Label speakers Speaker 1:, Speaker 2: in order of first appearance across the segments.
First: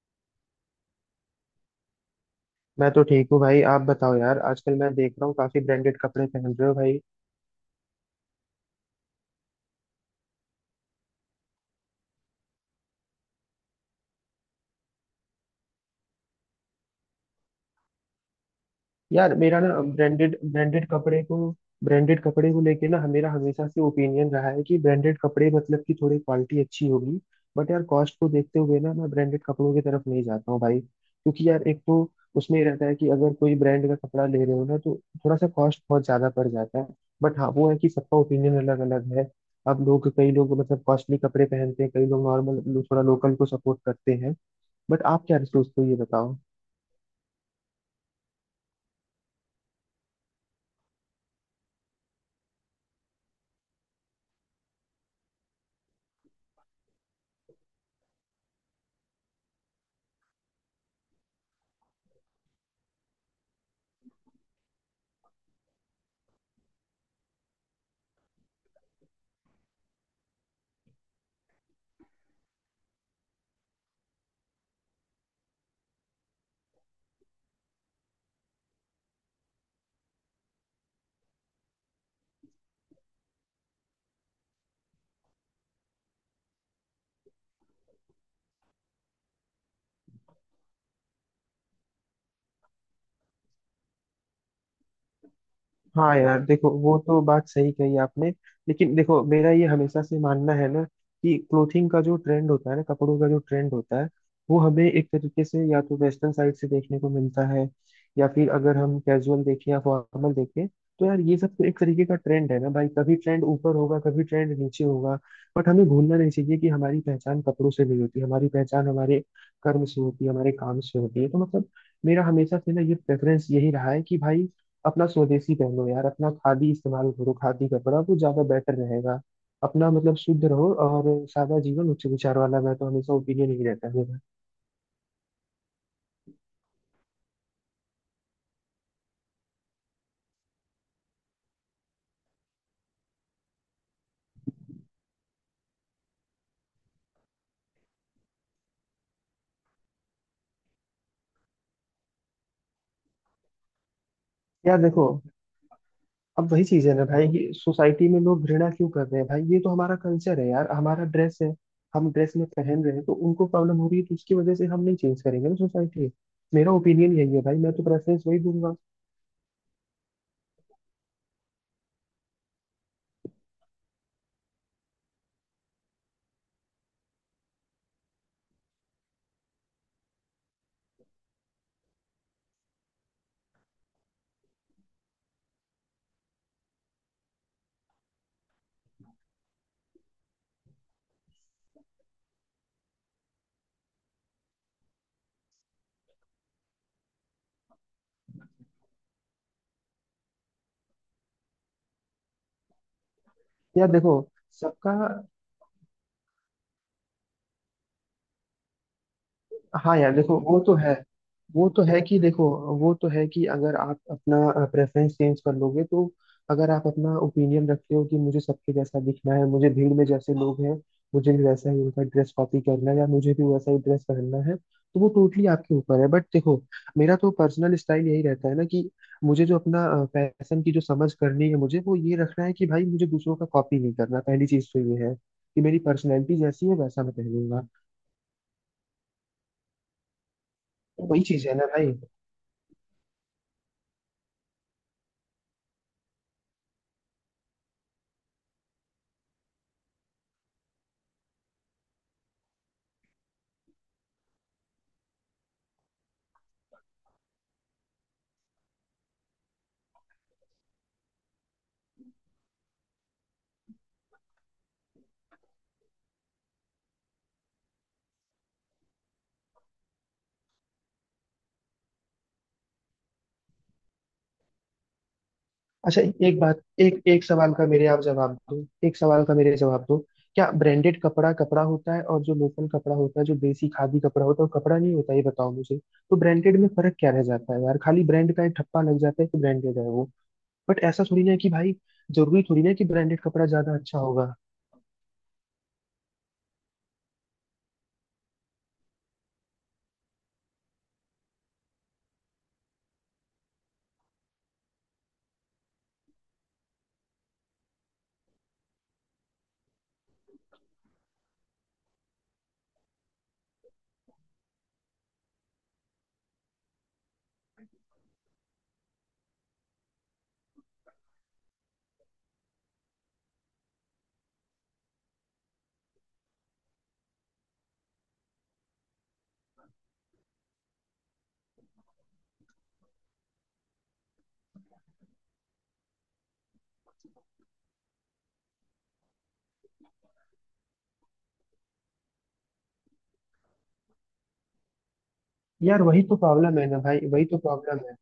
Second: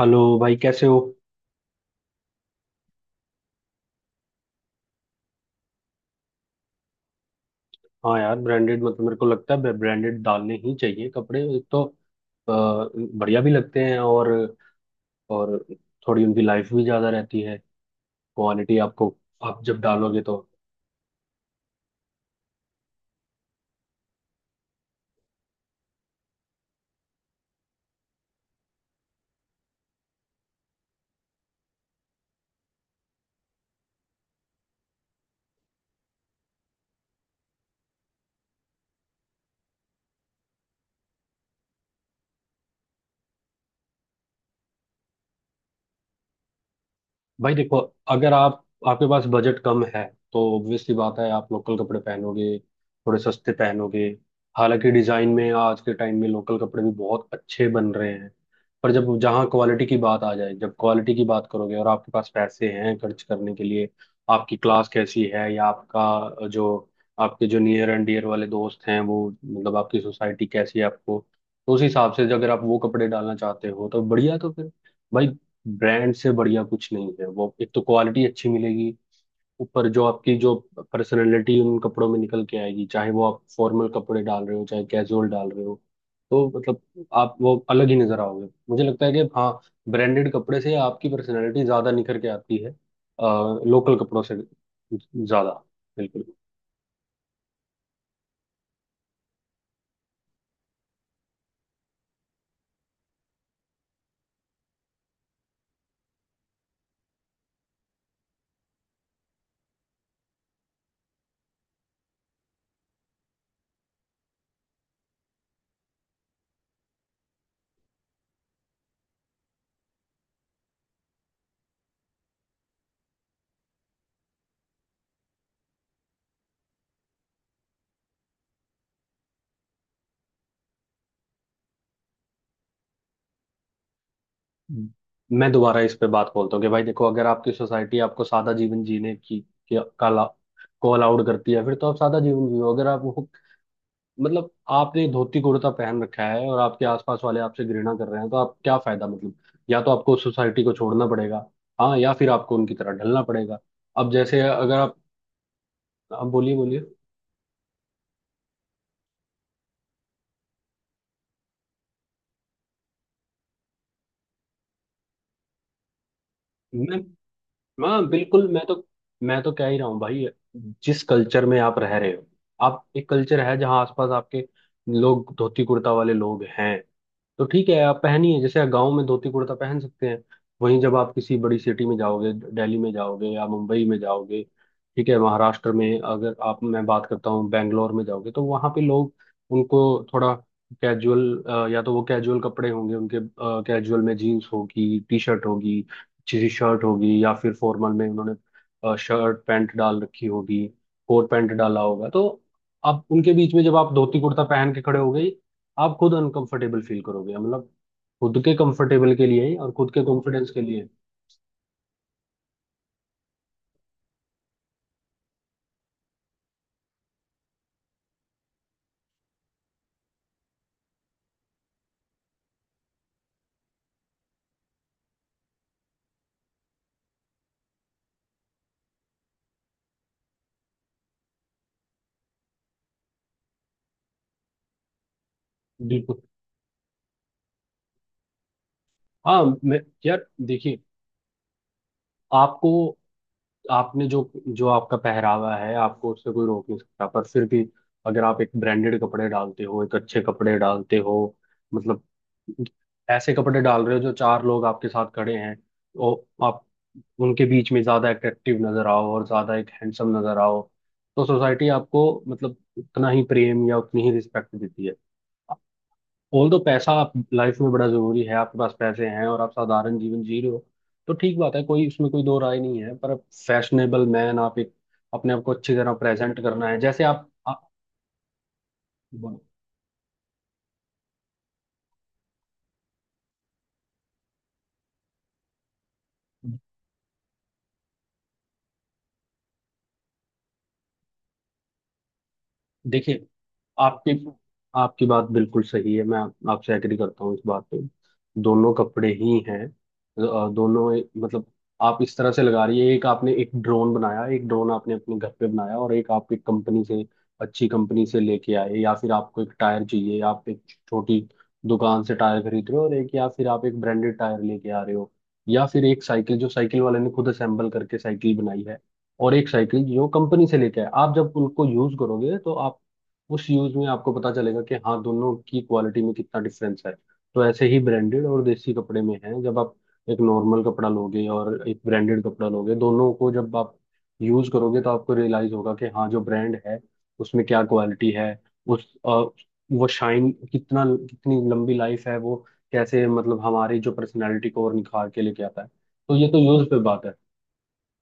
Speaker 1: Hello भाई, कैसे हो।
Speaker 2: मैं तो ठीक हूँ भाई। आप बताओ यार, आजकल मैं देख रहा हूँ काफी ब्रांडेड कपड़े पहन रहे हो भाई।
Speaker 1: हाँ यार, ब्रांडेड मतलब मेरे को लगता है ब्रांडेड डालने ही चाहिए कपड़े। एक तो बढ़िया भी लगते हैं और और थोड़ी उनकी लाइफ भी ज़्यादा रहती है। क्वालिटी आपको
Speaker 2: यार मेरा
Speaker 1: आप
Speaker 2: ना
Speaker 1: जब डालोगे
Speaker 2: ब्रांडेड
Speaker 1: तो।
Speaker 2: ब्रांडेड कपड़े को लेके ना मेरा हमेशा से ओपिनियन रहा है कि ब्रांडेड कपड़े मतलब कि थोड़ी क्वालिटी अच्छी होगी। बट यार कॉस्ट को देखते हुए ना मैं ब्रांडेड कपड़ों की तरफ नहीं जाता हूँ भाई, क्योंकि यार एक तो उसमें ये रहता है कि अगर कोई ब्रांड का कपड़ा ले रहे हो ना, तो थोड़ा सा कॉस्ट बहुत ज्यादा पड़ जाता है। बट हाँ, वो है कि सबका ओपिनियन अलग अलग है। अब लोग, कई लोग मतलब कॉस्टली कपड़े पहनते हैं, कई लोग नॉर्मल थोड़ा लोकल को सपोर्ट करते हैं। बट आप क्या सोचते हो, ये बताओ।
Speaker 1: भाई देखो, अगर आप आपके पास बजट कम है तो ऑब्वियस सी बात है आप लोकल कपड़े पहनोगे, थोड़े सस्ते पहनोगे। हालांकि डिजाइन में आज के टाइम में लोकल कपड़े भी बहुत अच्छे बन रहे हैं। पर जब जहाँ क्वालिटी की बात आ जाए, जब क्वालिटी की बात करोगे और आपके पास पैसे हैं खर्च करने के लिए, आपकी क्लास कैसी है या आपका जो आपके जो नियर एंड डियर वाले दोस्त हैं, वो मतलब आपकी सोसाइटी कैसी है आपको, तो उस हिसाब से अगर आप वो कपड़े डालना चाहते हो तो बढ़िया। तो फिर भाई, ब्रांड से बढ़िया कुछ नहीं है। वो एक तो क्वालिटी अच्छी मिलेगी, ऊपर जो आपकी जो पर्सनालिटी उन कपड़ों में निकल के आएगी, चाहे वो आप फॉर्मल कपड़े डाल रहे हो चाहे कैजुअल डाल रहे हो। तो मतलब आप वो अलग ही नजर आओगे। मुझे लगता है कि हाँ, ब्रांडेड कपड़े से आपकी पर्सनालिटी ज्यादा निखर के आती है लोकल कपड़ों से ज्यादा।
Speaker 2: हाँ
Speaker 1: बिल्कुल।
Speaker 2: यार देखो, वो तो बात सही कही आपने। लेकिन देखो, मेरा ये हमेशा से मानना है ना कि क्लोथिंग का जो ट्रेंड होता है ना, कपड़ों का जो ट्रेंड होता है, वो हमें एक तरीके से या तो वेस्टर्न साइड से देखने को मिलता है, या फिर अगर हम कैजुअल देखें या फॉर्मल देखें, तो यार ये सब तो एक तरीके का ट्रेंड है ना भाई। कभी ट्रेंड ऊपर होगा, कभी ट्रेंड नीचे होगा। बट हमें भूलना नहीं चाहिए कि हमारी पहचान कपड़ों से नहीं होती, हमारी पहचान हमारे कर्म से होती है, हमारे काम से होती है। तो मतलब, मेरा हमेशा से ना ये प्रेफरेंस यही रहा है कि भाई अपना स्वदेशी पहनो यार, अपना खादी इस्तेमाल करो, खादी कपड़ा वो ज्यादा बेटर रहेगा। अपना मतलब शुद्ध रहो, और सादा जीवन उच्च विचार वाला मैं तो हमेशा ओपिनियन ही रहता है मेरा।
Speaker 1: मैं दोबारा इस पे बात बोलता हूँ कि भाई देखो, अगर आपकी सोसाइटी आपको सादा जीवन जीने की के- का ला- को अलाउड करती है फिर तो आप सादा जीवन जियो। अगर आप मतलब आपने धोती कुर्ता पहन रखा है और आपके आसपास वाले आपसे घृणा कर रहे हैं तो आप क्या फायदा मतलब। या तो आपको सोसाइटी को छोड़ना पड़ेगा, हाँ, या फिर आपको उनकी तरह ढलना पड़ेगा। अब जैसे अगर
Speaker 2: यार
Speaker 1: आप,
Speaker 2: देखो,
Speaker 1: आप
Speaker 2: अब
Speaker 1: बोलिए
Speaker 2: वही
Speaker 1: बोलिए।
Speaker 2: चीज है ना भाई कि सोसाइटी में लोग घृणा क्यों कर रहे हैं? भाई ये तो हमारा कल्चर है यार, हमारा ड्रेस है। हम ड्रेस में पहन रहे हैं तो उनको प्रॉब्लम हो रही है, तो उसकी वजह से हम नहीं चेंज करेंगे ना सोसाइटी। मेरा ओपिनियन यही है भाई, मैं तो
Speaker 1: हाँ
Speaker 2: प्रेफरेंस वही
Speaker 1: बिल्कुल। मैं तो
Speaker 2: दूंगा।
Speaker 1: मैं तो कह ही रहा हूँ भाई, जिस कल्चर में आप रह रहे हो, आप एक कल्चर है जहाँ आसपास आपके लोग धोती कुर्ता वाले लोग हैं, तो ठीक है आप पहनिए। जैसे गांव में धोती कुर्ता पहन सकते हैं। वहीं जब आप किसी बड़ी सिटी में जाओगे, दिल्ली में जाओगे या मुंबई में जाओगे, ठीक है महाराष्ट्र में, अगर आप मैं बात करता हूँ बेंगलोर में जाओगे, तो वहाँ पे लोग, उनको थोड़ा कैजुअल, या तो वो कैजुअल कपड़े होंगे उनके। कैजुअल में जीन्स होगी, टी शर्ट होगी, अच्छी सी शर्ट होगी, या फिर फॉर्मल में उन्होंने शर्ट पैंट डाल रखी होगी, कोट पैंट डाला होगा। तो आप उनके बीच में जब
Speaker 2: यार
Speaker 1: आप
Speaker 2: देखो,
Speaker 1: धोती कुर्ता पहन के
Speaker 2: सबका,
Speaker 1: खड़े हो गए, आप खुद अनकंफर्टेबल फील करोगे। मतलब खुद के कंफर्टेबल के लिए और खुद
Speaker 2: हाँ
Speaker 1: के
Speaker 2: यार देखो
Speaker 1: कॉन्फिडेंस
Speaker 2: वो
Speaker 1: के
Speaker 2: तो
Speaker 1: लिए,
Speaker 2: है। वो तो है कि देखो वो तो है कि अगर आप अपना प्रेफरेंस चेंज कर लोगे तो, अगर आप अपना ओपिनियन रखते हो कि मुझे सबके जैसा दिखना है, मुझे भीड़ में जैसे लोग हैं मुझे भी वैसा ही उनका ड्रेस कॉपी करना है, या मुझे भी वैसा ही ड्रेस पहनना है, तो वो टोटली आपके ऊपर है। बट देखो, मेरा तो पर्सनल स्टाइल यही रहता है ना कि मुझे जो अपना फैशन की जो समझ करनी है मुझे, वो ये रखना है कि भाई मुझे दूसरों का कॉपी नहीं करना। पहली चीज तो ये है कि मेरी
Speaker 1: बिल्कुल।
Speaker 2: पर्सनैलिटी जैसी है वैसा मैं पहनूंगा।
Speaker 1: हाँ, मैं, यार देखिए,
Speaker 2: वही चीज है ना भाई।
Speaker 1: आपको आपने जो जो आपका पहरावा है, आपको उससे कोई रोक नहीं सकता। पर फिर भी अगर आप एक ब्रांडेड कपड़े डालते हो, एक अच्छे कपड़े डालते हो, मतलब ऐसे कपड़े डाल रहे हो जो चार लोग आपके साथ खड़े हैं और आप उनके बीच में ज्यादा अट्रैक्टिव नजर आओ और ज्यादा एक हैंडसम नजर आओ, तो सोसाइटी आपको मतलब उतना ही प्रेम या उतनी ही रिस्पेक्ट देती है। ऑल दो पैसा आप लाइफ में बड़ा जरूरी है, आपके पास पैसे हैं और आप साधारण जीवन जी रहे हो तो ठीक बात है, कोई उसमें कोई दो राय नहीं है। पर फैशनेबल मैन, आप एक अपने आप को अच्छी तरह
Speaker 2: अच्छा, एक
Speaker 1: प्रेजेंट
Speaker 2: बात,
Speaker 1: करना है।
Speaker 2: एक
Speaker 1: जैसे
Speaker 2: एक
Speaker 1: आप,
Speaker 2: सवाल का
Speaker 1: आप
Speaker 2: मेरे आप जवाब दो। एक सवाल का
Speaker 1: बोलो।
Speaker 2: मेरे जवाब दो, क्या ब्रांडेड कपड़ा कपड़ा होता है, और जो लोकल कपड़ा होता है, जो देसी खादी कपड़ा होता है, वो कपड़ा नहीं होता? ये बताओ मुझे। तो ब्रांडेड में फर्क क्या रह जाता है यार? खाली ब्रांड का एक ठप्पा लग जाता है कि ब्रांडेड है वो। बट ऐसा थोड़ी ना है कि भाई जरूरी थोड़ी ना है कि ब्रांडेड
Speaker 1: देखिए,
Speaker 2: कपड़ा ज्यादा अच्छा
Speaker 1: आपकी
Speaker 2: होगा।
Speaker 1: आपकी बात बिल्कुल सही है। मैं आपसे एग्री करता हूँ इस बात पे। दोनों कपड़े ही हैं। दोनों मतलब आप इस तरह से लगा रही है, एक आपने एक ड्रोन बनाया, एक ड्रोन आपने अपने घर पे बनाया और एक आप एक कंपनी से, अच्छी कंपनी से लेके आए। या फिर आपको एक टायर चाहिए, आप एक छोटी दुकान से टायर खरीद रहे हो और एक, या फिर आप एक ब्रांडेड टायर लेके आ रहे हो। या फिर एक साइकिल जो साइकिल वाले ने खुद असेंबल करके साइकिल बनाई है, और एक साइकिल जो कंपनी से लेके आए, आप जब उनको यूज करोगे तो उस यूज में आपको पता चलेगा कि हाँ, दोनों की क्वालिटी में कितना डिफरेंस है। तो ऐसे ही ब्रांडेड और देसी कपड़े में है। जब आप एक नॉर्मल कपड़ा लोगे और एक ब्रांडेड कपड़ा लोगे, दोनों को जब आप यूज करोगे तो आपको रियलाइज होगा कि हाँ, जो ब्रांड है उसमें क्या क्वालिटी है। उस अ, वो शाइन कितना, कितनी लंबी लाइफ है, वो कैसे मतलब हमारी जो पर्सनैलिटी को और निखार के लेके आता है।
Speaker 2: यार वही
Speaker 1: तो
Speaker 2: तो
Speaker 1: ये तो
Speaker 2: प्रॉब्लम है
Speaker 1: यूज पे
Speaker 2: ना भाई,
Speaker 1: बात है।
Speaker 2: वही तो प्रॉब्लम है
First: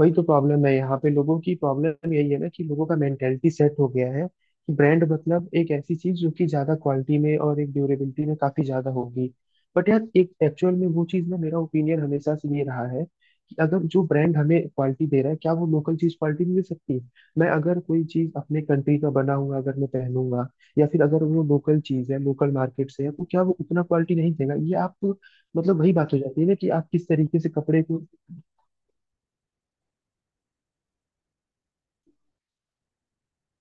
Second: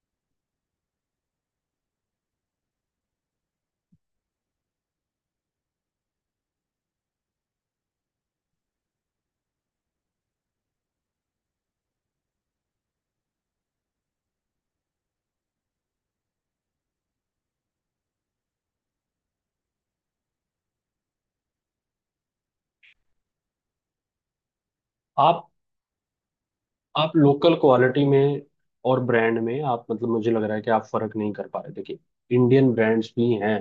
Speaker 2: वही तो प्रॉब्लम है यहाँ पे। लोगों की प्रॉब्लम यही है ना कि लोगों का मेंटेलिटी सेट हो गया है कि ब्रांड मतलब एक ऐसी चीज जो कि ज्यादा क्वालिटी में और एक ड्यूरेबिलिटी में काफी ज्यादा होगी। बट यार एक एक्चुअल में वो चीज ना, मेरा ओपिनियन हमेशा से ये रहा है कि अगर जो ब्रांड हमें क्वालिटी दे रहा है, क्या वो लोकल चीज क्वालिटी मिल सकती है? मैं अगर कोई चीज अपने कंट्री का बना हुआ अगर मैं पहनूंगा, या फिर अगर वो लोकल चीज है, लोकल मार्केट से है, तो क्या वो उतना क्वालिटी नहीं देगा? ये आप तो,
Speaker 1: आप
Speaker 2: मतलब वही बात हो जाती है ना कि आप किस
Speaker 1: आप
Speaker 2: तरीके से
Speaker 1: लोकल
Speaker 2: कपड़े को।
Speaker 1: क्वालिटी में और ब्रांड में, आप मतलब मुझे लग रहा है कि आप फर्क नहीं कर पा रहे। देखिए, इंडियन ब्रांड्स भी हैं,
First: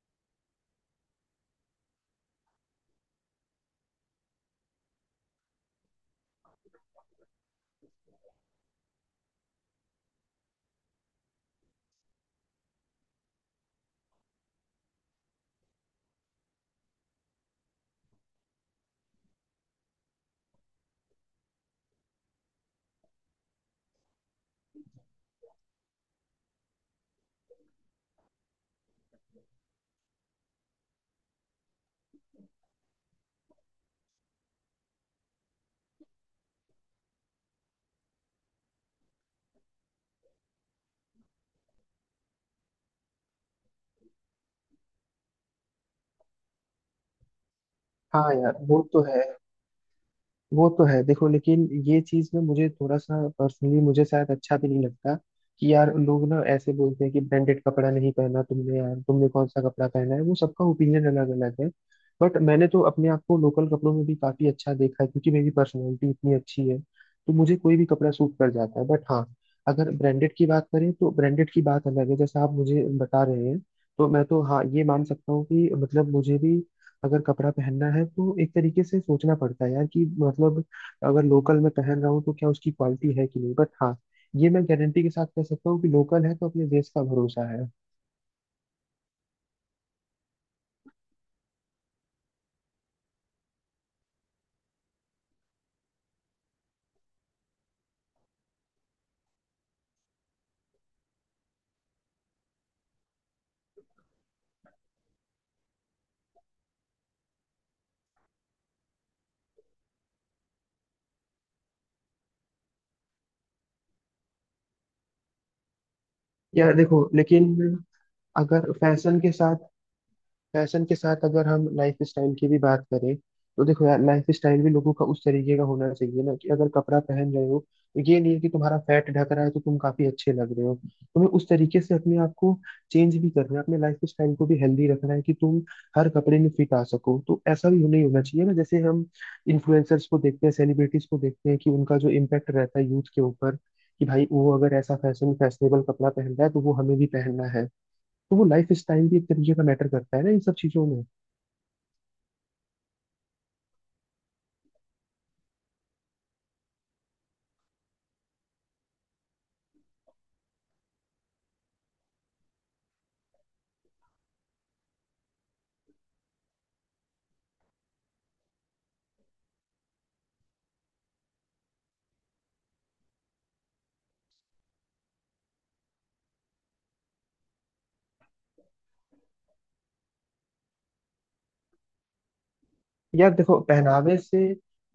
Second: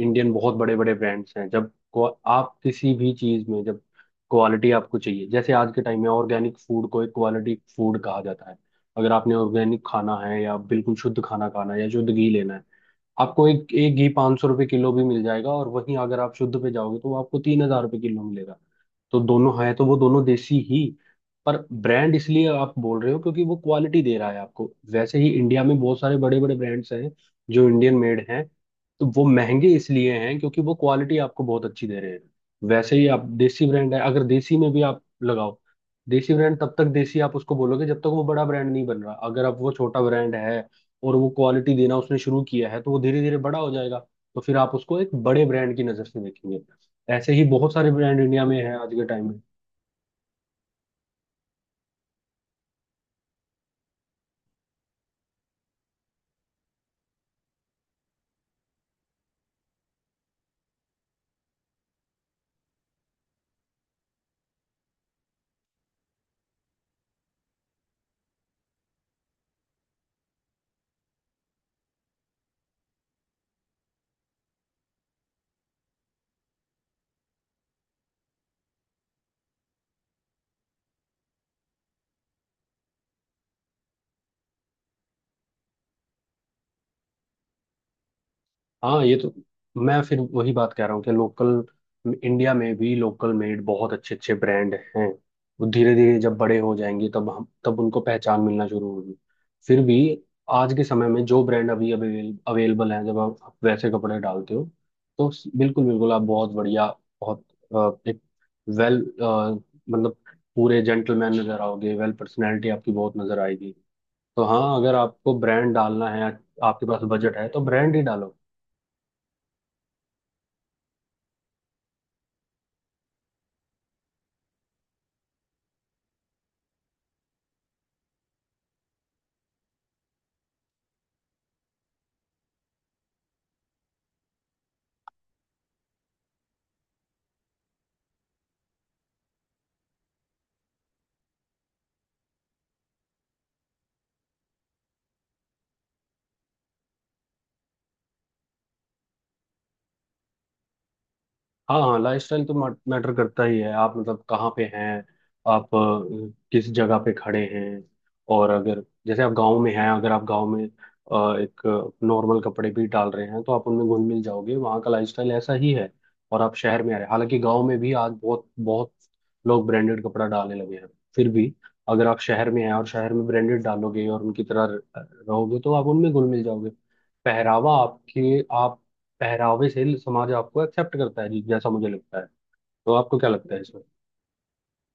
Speaker 1: इंडियन बहुत बड़े बड़े ब्रांड्स हैं। जब आप किसी भी चीज में जब क्वालिटी आपको चाहिए, जैसे आज के टाइम में ऑर्गेनिक फूड को एक क्वालिटी फूड कहा जाता है। अगर आपने ऑर्गेनिक खाना है या बिल्कुल शुद्ध खाना खाना है या शुद्ध घी लेना है, आपको एक एक घी 500 रुपये किलो भी मिल जाएगा, और वहीं अगर आप शुद्ध पे जाओगे तो वो आपको 3000 रुपये किलो मिलेगा। तो दोनों है, तो वो दोनों देसी ही, पर ब्रांड इसलिए आप बोल रहे हो क्योंकि वो क्वालिटी दे रहा है आपको। वैसे ही इंडिया में बहुत सारे बड़े बड़े ब्रांड्स हैं जो इंडियन मेड हैं। तो वो महंगे इसलिए हैं क्योंकि वो क्वालिटी आपको बहुत अच्छी दे रहे हैं। वैसे ही आप देसी ब्रांड है, अगर देसी में भी आप लगाओ, देसी ब्रांड तब तक देसी आप उसको बोलोगे जब तक वो बड़ा ब्रांड नहीं बन रहा। अगर अब वो छोटा ब्रांड है और वो क्वालिटी देना उसने शुरू किया है, तो वो धीरे धीरे बड़ा हो जाएगा, तो फिर आप उसको एक बड़े ब्रांड की नज़र से देखेंगे। ऐसे ही बहुत सारे ब्रांड
Speaker 2: हाँ
Speaker 1: इंडिया में
Speaker 2: यार
Speaker 1: हैं
Speaker 2: वो
Speaker 1: आज
Speaker 2: तो
Speaker 1: के
Speaker 2: है,
Speaker 1: टाइम में।
Speaker 2: वो तो है। देखो लेकिन ये चीज ना मुझे थोड़ा सा पर्सनली मुझे शायद अच्छा भी नहीं लगता कि यार लोग ना ऐसे बोलते हैं कि ब्रांडेड कपड़ा नहीं पहना तुमने। यार तुमने कौन सा कपड़ा पहना है, वो सबका ओपिनियन अलग अलग है। बट मैंने तो अपने आप को लोकल कपड़ों में भी काफी अच्छा देखा है, क्योंकि मेरी पर्सनैलिटी इतनी अच्छी है तो मुझे कोई भी कपड़ा सूट कर जाता है। बट हाँ, अगर ब्रांडेड की बात करें तो ब्रांडेड की बात अलग है, जैसा आप मुझे बता रहे हैं। तो मैं तो हाँ ये मान सकता हूँ कि मतलब मुझे भी अगर कपड़ा पहनना है तो एक तरीके से सोचना पड़ता है यार, कि मतलब अगर लोकल में पहन रहा हूँ तो क्या उसकी क्वालिटी है कि नहीं। बट हाँ, ये मैं गारंटी के साथ कह सकता हूँ कि लोकल है तो अपने देश का भरोसा है।
Speaker 1: हाँ ये तो, मैं फिर वही बात कह रहा हूँ कि लोकल इंडिया में भी लोकल मेड बहुत अच्छे अच्छे ब्रांड हैं। वो धीरे धीरे जब बड़े हो जाएंगे तब उनको पहचान मिलना शुरू होगी। फिर भी आज के समय में जो ब्रांड अभी अवेलेबल हैं, जब आप वैसे कपड़े डालते हो तो बिल्कुल बिल्कुल आप बहुत बढ़िया, बहुत एक वेल मतलब पूरे जेंटलमैन नजर आओगे, वेल पर्सनैलिटी आपकी बहुत नजर आएगी। तो हाँ, अगर आपको ब्रांड डालना है,
Speaker 2: यार
Speaker 1: आपके
Speaker 2: देखो
Speaker 1: पास बजट है,
Speaker 2: लेकिन,
Speaker 1: तो ब्रांड ही डालो।
Speaker 2: अगर फैशन के साथ, फैशन के साथ अगर हम लाइफ स्टाइल की भी बात करें, तो देखो यार लाइफ स्टाइल भी लोगों का उस तरीके का होना चाहिए ना कि अगर कपड़ा पहन रहे हो, तो ये नहीं है कि तुम्हारा फैट ढक रहा है तो तुम काफी अच्छे लग रहे हो। तुम्हें उस तरीके से अपने आप को चेंज भी करना है, अपने लाइफ स्टाइल को भी हेल्दी रखना है कि तुम हर कपड़े में फिट आ सको। तो ऐसा भी नहीं होना चाहिए ना जैसे हम इन्फ्लुएंसर्स को देखते हैं, सेलिब्रिटीज को देखते हैं, कि उनका जो इम्पैक्ट रहता है यूथ के ऊपर कि भाई वो अगर ऐसा फैशन फैशनेबल कपड़ा पहन रहा है तो वो हमें भी पहनना है। तो वो लाइफ स्टाइल भी एक तरीके का मैटर करता है ना इन सब चीजों में।
Speaker 1: हाँ हाँ, लाइफस्टाइल तो मैटर करता ही है। आप मतलब कहाँ पे हैं, किस जगह पे खड़े हैं। और अगर जैसे आप गांव में हैं, अगर आप गांव में एक नॉर्मल कपड़े भी डाल रहे हैं, तो आप उनमें घुल मिल जाओगे, वहाँ का लाइफस्टाइल ऐसा ही है। और आप शहर में आ रहे हैं, हालांकि गांव में भी आज बहुत बहुत लोग ब्रांडेड कपड़ा डालने लगे हैं। फिर भी अगर आप शहर में हैं और शहर में ब्रांडेड डालोगे और उनकी तरह रहोगे, तो आप उनमें घुल मिल जाओगे। पहरावा आपके आप पहरावे से समाज आपको एक्सेप्ट करता है जी, जैसा मुझे लगता है। तो आपको क्या
Speaker 2: यार
Speaker 1: लगता
Speaker 2: देखो,
Speaker 1: है इसमें।
Speaker 2: पहनावे से,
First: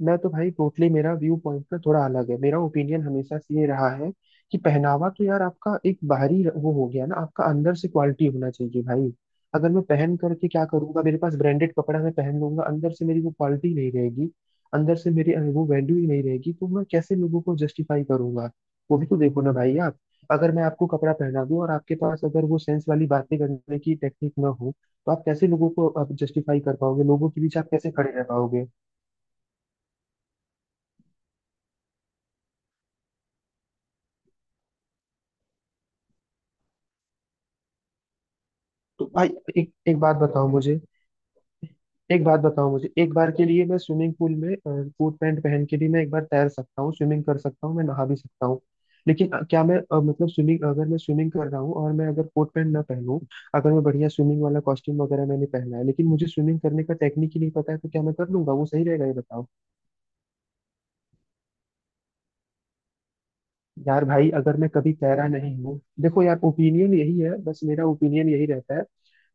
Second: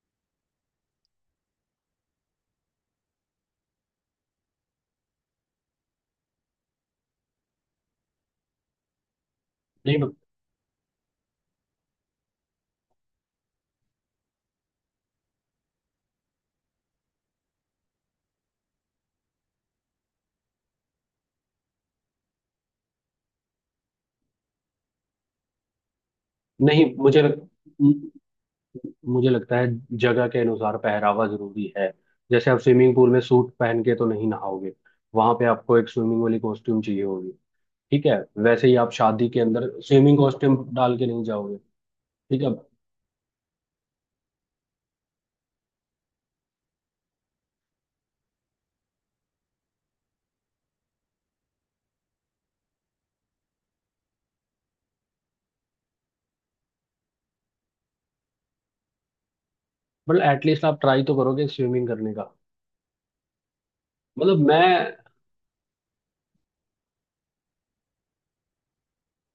Speaker 2: मैं तो भाई टोटली मेरा व्यू पॉइंट ना थोड़ा अलग है। मेरा ओपिनियन हमेशा से ये रहा है कि पहनावा तो यार आपका एक बाहरी वो हो गया ना, आपका अंदर से क्वालिटी होना चाहिए भाई। अगर मैं
Speaker 1: नहीं
Speaker 2: पहन करके क्या करूंगा, मेरे पास ब्रांडेड कपड़ा मैं पहन लूंगा, अंदर से मेरी वो क्वालिटी नहीं रहेगी, अंदर से मेरी वो वैल्यू ही नहीं रहेगी, तो मैं कैसे लोगों को जस्टिफाई करूंगा? वो भी तो देखो ना भाई। आप, अगर मैं आपको कपड़ा पहना दूं और आपके पास अगर वो सेंस वाली बातें करने की टेक्निक ना हो, तो आप कैसे लोगों को आप जस्टिफाई कर
Speaker 1: नहीं,
Speaker 2: पाओगे? लोगों के बीच आप कैसे
Speaker 1: म-
Speaker 2: खड़े रह पाओगे?
Speaker 1: मुझे लगता है जगह के अनुसार पहरावा जरूरी है। जैसे आप स्विमिंग पूल में सूट पहन के तो नहीं नहाओगे, वहां पे आपको एक स्विमिंग वाली कॉस्ट्यूम चाहिए होगी। ठीक है। वैसे ही आप
Speaker 2: तो भाई,
Speaker 1: शादी के अंदर
Speaker 2: एक एक बात
Speaker 1: स्विमिंग
Speaker 2: बताओ
Speaker 1: कॉस्ट्यूम
Speaker 2: मुझे।
Speaker 1: डाल के नहीं जाओगे।
Speaker 2: एक बात
Speaker 1: ठीक है,
Speaker 2: बताओ मुझे, एक बार के लिए मैं स्विमिंग पूल में कोट पैंट पहन के भी मैं एक बार तैर सकता हूँ, स्विमिंग कर सकता हूँ, मैं नहा भी सकता हूँ। लेकिन क्या मैं मतलब स्विमिंग, अगर मैं स्विमिंग कर रहा हूँ और मैं अगर कोट पैंट ना पहनूं, अगर मैं बढ़िया स्विमिंग वाला कॉस्ट्यूम वगैरह मैंने पहना है, लेकिन मुझे स्विमिंग करने का टेक्निक ही नहीं पता है, तो क्या मैं कर लूंगा, वो सही रहेगा? ये बताओ।
Speaker 1: मतलब एटलीस्ट आप ट्राई तो करोगे स्विमिंग करने का।
Speaker 2: यार भाई,
Speaker 1: मतलब
Speaker 2: अगर मैं कभी
Speaker 1: मैं
Speaker 2: कह रहा नहीं हूँ, देखो यार ओपिनियन यही है बस, मेरा ओपिनियन यही रहता है।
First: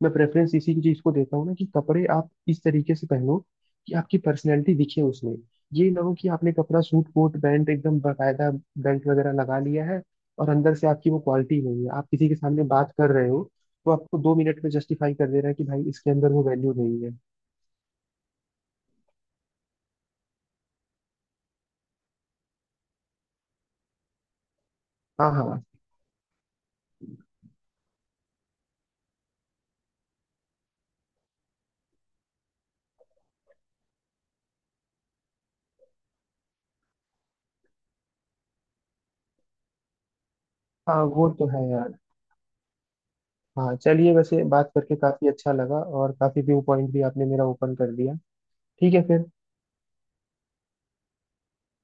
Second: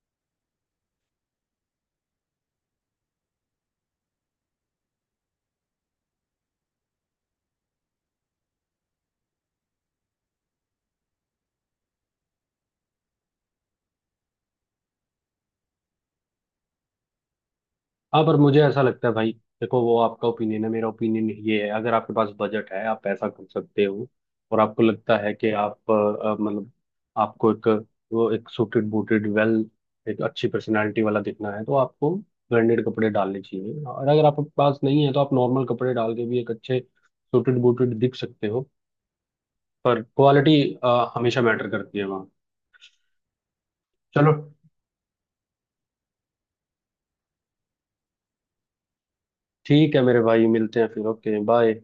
Speaker 2: मैं प्रेफरेंस इसी चीज को देता हूँ ना कि कपड़े आप इस तरीके से पहनो कि आपकी पर्सनैलिटी दिखे उसमें। ये ना हो कि आपने कपड़ा, सूट कोट पैंट एकदम बाकायदा बेल्ट वगैरह लगा लिया है, और अंदर से आपकी वो क्वालिटी नहीं है। आप किसी के सामने बात कर रहे हो तो आपको 2 मिनट में जस्टिफाई कर दे रहा है कि भाई इसके अंदर वो वैल्यू नहीं है।
Speaker 1: हाँ, पर मुझे ऐसा लगता है भाई, देखो, वो आपका ओपिनियन है, मेरा ओपिनियन ये है, अगर आपके पास बजट है, आप पैसा कर सकते हो, और आपको लगता
Speaker 2: हाँ,
Speaker 1: है कि
Speaker 2: हाँ,
Speaker 1: मतलब आपको एक वो एक सूटेड बूटेड वेल एक अच्छी पर्सनालिटी वाला दिखना है, तो आपको ब्रांडेड कपड़े डालने चाहिए। और अगर आपके पास नहीं है तो आप नॉर्मल कपड़े डाल के भी एक अच्छे सूटेड बूटेड दिख सकते हो, पर क्वालिटी
Speaker 2: हाँ वो
Speaker 1: हमेशा
Speaker 2: तो
Speaker 1: मैटर
Speaker 2: है यार।
Speaker 1: करती है वहाँ।
Speaker 2: हाँ चलिए,
Speaker 1: चलो
Speaker 2: वैसे बात करके काफी अच्छा लगा, और काफी व्यू पॉइंट भी आपने मेरा ओपन कर दिया। ठीक है फिर।
Speaker 1: ठीक है मेरे भाई, मिलते हैं फिर। Okay bye.